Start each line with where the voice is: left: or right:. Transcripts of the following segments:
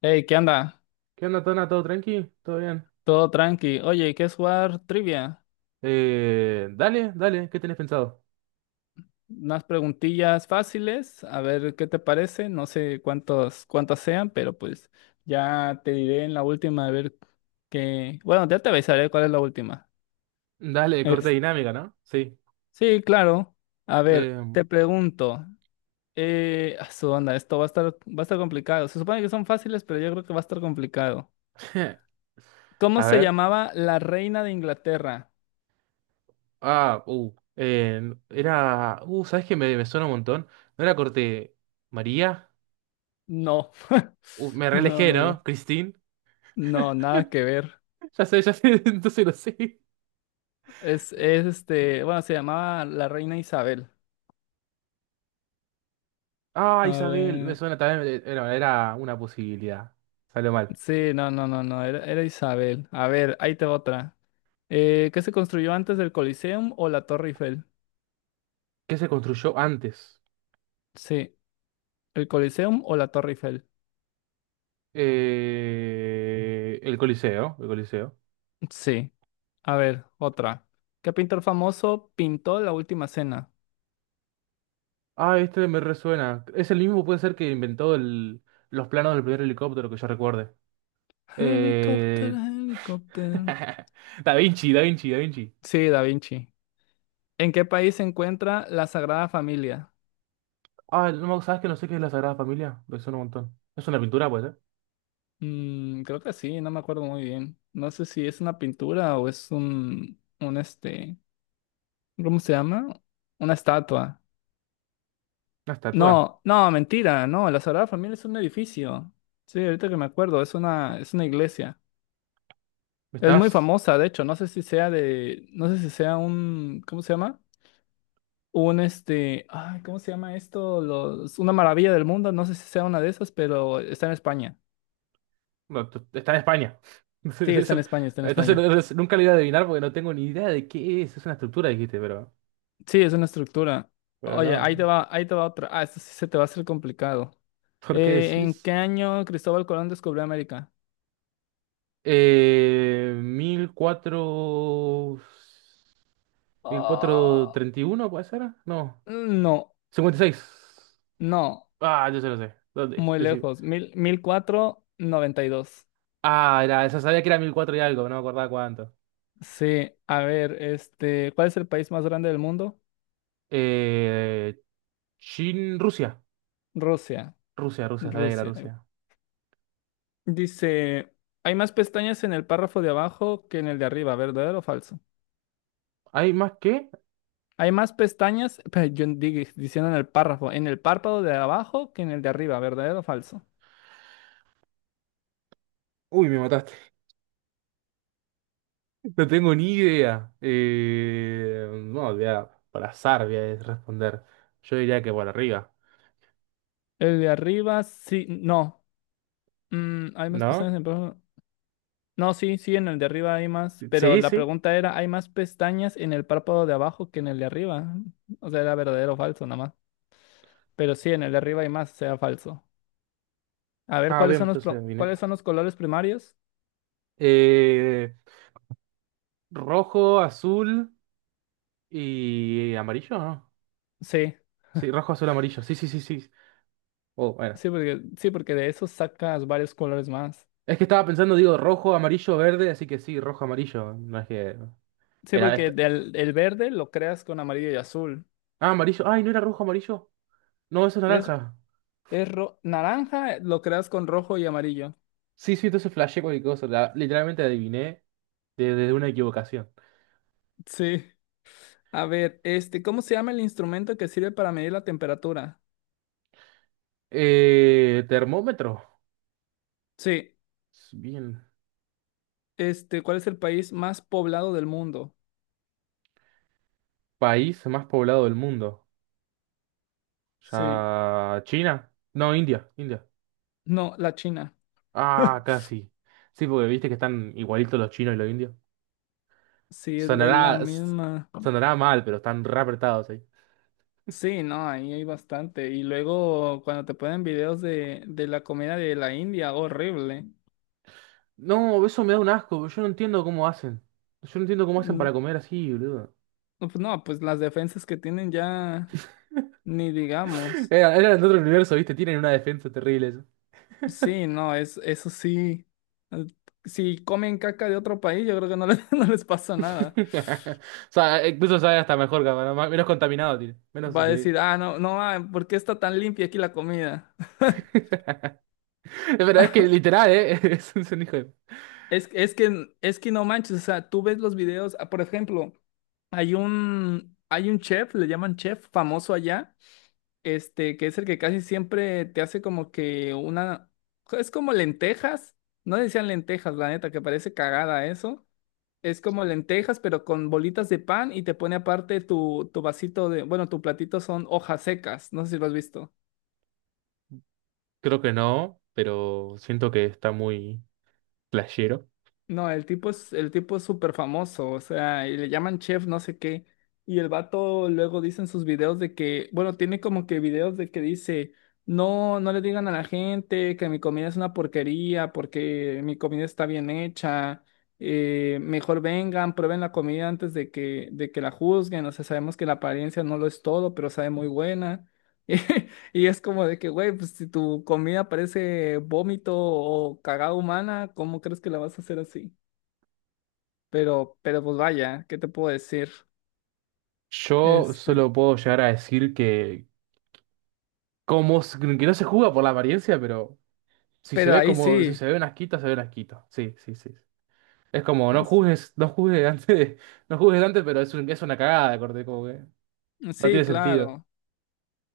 left: Hey, ¿qué anda?
right: ¿Qué onda, Tona? ¿Todo tranqui? ¿Todo bien?
left: Todo tranqui. Oye, ¿quieres jugar trivia?
right: Dale, ¿qué tenés pensado?
left: Unas preguntillas fáciles, a ver qué te parece. No sé cuántos, cuántas sean, pero pues ya te diré en la última a ver qué. Bueno, ya te avisaré cuál es la última.
right: Dale, corte
left: Es-
right: dinámica, ¿no? Sí.
left: Sí, claro. A ver,
right: Eh,
left: te pregunto. A su onda, esto va a estar complicado. Se supone que son fáciles, pero yo creo que va a estar complicado. ¿Cómo
right: a
left: se
right: ver.
left: llamaba la reina de Inglaterra?
right: Ah, era. ¿Sabes qué me suena un montón? ¿No era corte María?
left: No.
right: Me
left: No,
right: relejé,
left: no, no.
right: ¿no? ¿Christine?
left: No, nada que ver.
right: Ya sé, entonces lo sé.
left: Es este, bueno, se llamaba la reina Isabel.
right: Ah,
left: A
right: Isabel, me
left: ver,
right: suena también. Era una posibilidad. Salió mal.
left: sí, no, no, no, no, era Isabel. A ver, ahí te va otra. ¿Qué se construyó antes del Coliseum o la Torre Eiffel?
right: ¿Qué se construyó antes?
left: Sí, el Coliseum o la Torre Eiffel.
right: El Coliseo.
left: Sí, a ver, otra. ¿Qué pintor famoso pintó la última cena?
right: Ah, este me resuena. Es el mismo, puede ser que inventó los planos del primer helicóptero que yo recuerde. Eh...
left: Helicóptero, helicóptero.
right: Da Vinci.
left: Sí, Da Vinci. ¿En qué país se encuentra la Sagrada Familia?
right: Ah, no, ¿sabes que no sé qué es la Sagrada Familia? Me suena un montón. ¿Es una pintura, puede ser?
left: Creo que sí, no me acuerdo muy bien. No sé si es una pintura o es un este, ¿cómo se llama? Una estatua.
right: ¿Una estatua?
left: No, no, mentira, no, la Sagrada Familia es un edificio. Sí, ahorita que me acuerdo, es una iglesia. Es muy
right: Estás...
left: famosa, de hecho, no sé si sea un, ¿cómo se llama? Un este, ay, ¿cómo se llama esto? Una maravilla del mundo, no sé si sea una de esas, pero está en España.
right: No, tú- está en España.
left: Sí, está en
right: Eso...
left: España, está en
right: Entonces
left: España.
right: nunca lo iba a adivinar porque no tengo ni idea de qué es. Es una estructura, dijiste, pero...
left: Sí, es una estructura.
right: Pero
left: Oye,
right: no,
left: ahí te
right: no.
left: va, ahí te va otra. Ah, esto sí se te va a hacer complicado.
right: ¿Por qué
left: ¿En qué
right: decís?
left: año Cristóbal Colón descubrió América?
right: 1400... ¿El cuatrocientos
left: Ah,
right: treinta y uno puede ser? No.
left: no,
right: Cincuenta y seis.
left: no,
right: Ah, yo se lo sé. ¿Dónde?
left: muy
right: Decir.
left: lejos. Mil cuatrocientos noventa y dos.
right: Ah, era, esa sabía que era 1004 y algo, no me acordaba cuánto.
left: Sí, a ver, este, ¿cuál es el país más grande del mundo?
right: Eh, Chin, Rusia.
left: Rusia,
right: Rusia, Rusia, sabía que era
left: Rusia.
right: Rusia.
left: Dice, hay más pestañas en el párrafo de abajo que en el de arriba, ¿verdadero o falso?
right: ¿Hay más que?
left: Hay más pestañas, diciendo en el párrafo, en el párpado de abajo que en el de arriba, ¿verdadero o falso?
right: Uy, me mataste. No tengo ni idea. No, por azar voy a responder. Yo diría que por arriba,
left: El de arriba sí, no. Hay más pestañas
right: ¿no?
left: en el párpado. No, sí, sí, en el de arriba hay más, pero
right: Sí,
left: la
right: sí.
left: pregunta era, ¿hay más pestañas en el párpado de abajo que en el de arriba? O sea, era verdadero o falso nada más. Pero sí, en el de arriba hay más, sea falso. A ver,
right: Ah, bien, entonces vine.
left: cuáles son los colores primarios?
right: Eh, rojo, azul y amarillo, ¿no?
left: Sí,
right: Sí, rojo, azul, amarillo. Sí, sí, sí, sí. Oh, bueno.
left: sí, porque de esos sacas varios colores más.
right: Es que estaba pensando, digo, rojo, amarillo, verde, así que sí, rojo, amarillo. No es que.
left: Sí,
right: Era
left: porque
right: este-
left: el verde lo creas con amarillo y azul.
right: Ah, amarillo. Ay, ¿no era rojo, amarillo? No, eso es
left: Es,
right: naranja.
left: Naranja, lo creas con rojo y amarillo.
right: Sí, sí, entonces flashé cualquier cosa. Literalmente adiviné desde una equivocación.
left: Sí. A ver, este, ¿cómo se llama el instrumento que sirve para medir la temperatura?
right: Termómetro.
left: Sí.
right: Bien.
left: Este, ¿cuál es el país más poblado del mundo?
right: País más poblado del mundo.
left: Sí.
right: Ya. ¿China? No, India. India.
left: No, la China.
right: Ah, casi. Sí, sí, porque viste que están igualitos los chinos y los indios.
left: Sí, es la
right: Sonará, s-
left: misma.
right: sonará mal, pero están re apretados ahí.
left: Sí, no, ahí hay bastante. Y luego cuando te ponen videos de la comida de la India, horrible.
right: No, eso me da un asco, yo no entiendo cómo hacen. Yo no entiendo cómo hacen para
left: Mm,
right: comer así, boludo.
left: No, pues no, pues las defensas que tienen ya, ni digamos.
right: Eran de otro universo, ¿viste? Tienen una defensa terrible eso.
left: Sí, no, eso sí. eh, Si comen caca de otro país, yo creo que no les, no les pasa nada.
right: O sea, incluso sabe hasta mejor, capaz, menos contaminado tiene. Menos
left: Va a
right: increíble.
left: decir, ah, no, no, ah, ¿por qué está tan limpia aquí la comida?
right: Pero es que literal, ¿eh? Es un hijo de...
left: Es que no manches, o sea, tú ves los videos, ah, por ejemplo, hay un chef, le llaman chef famoso allá, este, que es el que casi siempre te hace como que una, es como lentejas, no decían lentejas, la neta, que parece cagada eso. Es como lentejas, pero con bolitas de pan y te pone aparte tu, vasito de, bueno, tu platito son hojas secas, no sé si lo has visto.
right: Creo que no, pero siento que está muy flashero.
left: No, el tipo es súper famoso, o sea, y le llaman chef no sé qué. Y el vato luego dice en sus videos de que, bueno, tiene como que videos de que dice, no, no le digan a la gente que mi comida es una porquería porque mi comida está bien hecha. Mejor vengan, prueben la comida antes de que la juzguen. O sea, sabemos que la apariencia no lo es todo, pero sabe muy buena. Y es como de que, güey, pues si tu comida parece vómito o cagada humana, ¿cómo crees que la vas a hacer así? Pero pues vaya, ¿qué te puedo decir?
right: Yo
left: Este,
right: solo puedo llegar a decir que... que no se juega por la apariencia, pero... Si se
left: pero
right: ve
left: ahí
right: como, si
left: sí,
right: se ve una asquito, se ve una asquito. Sí, sí, sí. Es como, no juzgues, no juzgues antes, pero es una cagada de corte, como que no
left: sí,
right: tiene sentido.
left: claro.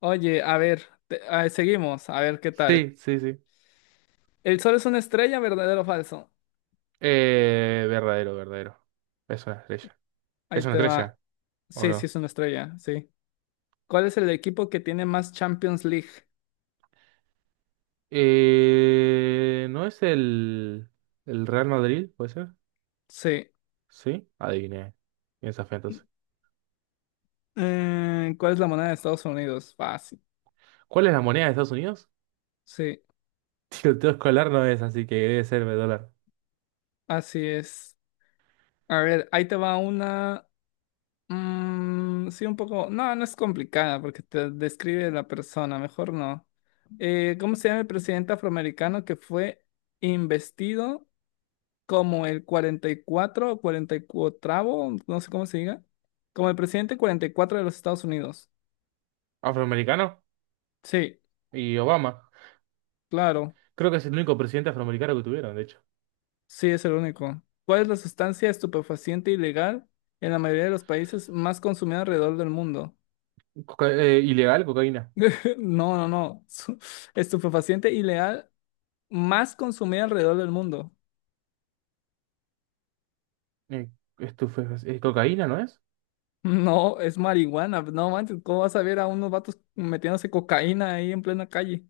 left: Oye, a ver, seguimos, a ver qué tal.
right: Sí, sí, sí.
left: ¿El sol es una estrella, verdadero o falso?
right: Verdadero. Es una estrella.
left: Ahí
right: ¿Es una
left: te va.
right: estrella o
left: Sí, sí,
right: no?
left: es una estrella, sí. ¿Cuál es el equipo que tiene más Champions League?
right: ¿No es el Real Madrid, puede ser?
left: Sí.
right: Sí, adiviné. Piensa fe entonces.
left: ¿Cuál es la moneda de Estados Unidos? Fácil.
right: ¿Cuál es la moneda de Estados Unidos?
left: Sí,
right: Tiroteo escolar no es, así que debe ser el dólar.
left: así es. A ver, ahí te va una. Sí, un poco. No, no es complicada porque te describe la persona, mejor no. ¿Cómo se llama el presidente afroamericano que fue investido como el 44 o 44avo? No sé cómo se diga. Como el presidente 44 de los Estados Unidos.
right: ¿Afroamericano?
left: Sí,
right: ¿Y Obama?
left: claro.
right: Creo que es el único presidente afroamericano que tuvieron, de hecho.
left: Sí, es el único. ¿Cuál es la sustancia estupefaciente ilegal en la mayoría de los países más consumida alrededor del mundo?
right: Ilegal, cocaína.
left: No, no, no. Estupefaciente ilegal más consumida alrededor del mundo.
right: Eh, cocaína, ¿no es?
left: No, es marihuana. No manches, ¿cómo vas a ver a unos vatos metiéndose cocaína ahí en plena calle?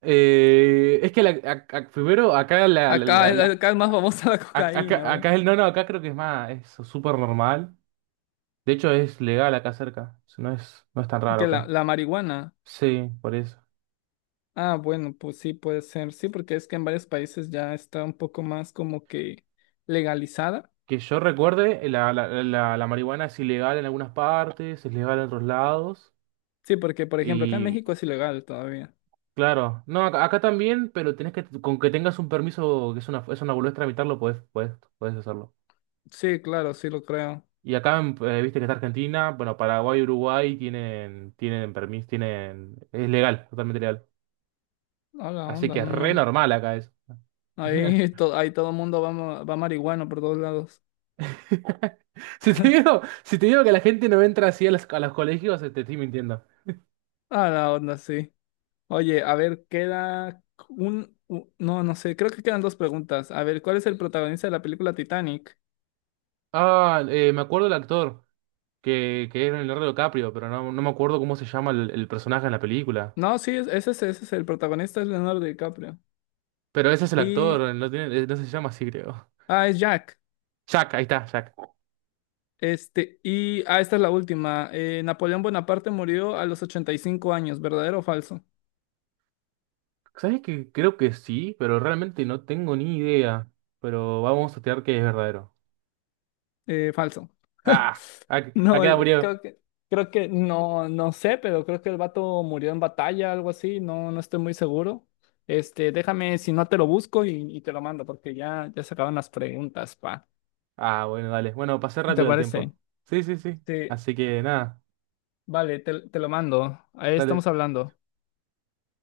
right: Es que primero acá
left: Acá, eh, acá es más famosa la cocaína,
right: acá,
left: güey,
right: acá el no, no, acá creo que es más, es súper normal. De hecho es legal acá cerca. O sea, no es, no es tan raro
left: que la,
right: acá.
left: la marihuana.
right: Sí, por eso.
left: Ah, bueno, pues sí puede ser. Sí, porque es que en varios países ya está un poco más como que legalizada.
right: Que yo recuerde, la marihuana es ilegal en algunas partes, es legal en otros lados.
left: Sí, porque por ejemplo acá en México es ilegal todavía.
right: Claro, no, acá también, pero tenés que, con que tengas un permiso, que es es una boludez tramitarlo, podés hacerlo.
left: Sí, claro, sí lo creo.
right: Y acá, en, viste que está Argentina, bueno, Paraguay y Uruguay tienen, tienen permiso, es legal, totalmente legal.
left: Hola,
right: Así
left: onda,
right: que es
left: no,
right: re
left: no.
right: normal acá eso.
left: Ahí todo el mundo va, va marihuano por todos lados.
right: Si te digo, si te digo que la gente no entra así a a los colegios, te estoy mintiendo.
left: Ah, la onda, sí. Oye, a ver, queda No, no sé, creo que quedan dos preguntas. A ver, ¿cuál es el protagonista de la película Titanic?
right: Ah, me acuerdo del actor, que era Leonardo DiCaprio, pero no, no me acuerdo cómo se llama el personaje en la película.
left: No, sí, ese es el protagonista, es Leonardo DiCaprio.
right: Pero ese es el
left: Y...
right: actor, no tiene, no se llama así, creo.
left: Ah, es Jack.
right: Jack, ahí está, Jack.
left: Este, y... Ah, esta es la última. Napoleón Bonaparte murió a los 85 años, ¿verdadero o falso?
right: ¿Sabes que creo que sí, pero realmente no tengo ni idea? Pero vamos a tirar que es verdadero.
left: Falso.
right: Ah,
left: No,
right: acá murió.
left: creo que, no, no sé, pero creo que el vato murió en batalla, algo así, no, no estoy muy seguro. Este, déjame, si no te lo busco y te lo mando, porque ya se acaban las preguntas, pa.
right: Ah, bueno, dale. Bueno, pasé
left: ¿Te
right: rápido el
left: parece?
right: tiempo. Sí, sí, sí.
left: Sí,
right: Así que nada,
left: vale, te lo mando. Ahí estamos
right: dale.
left: hablando.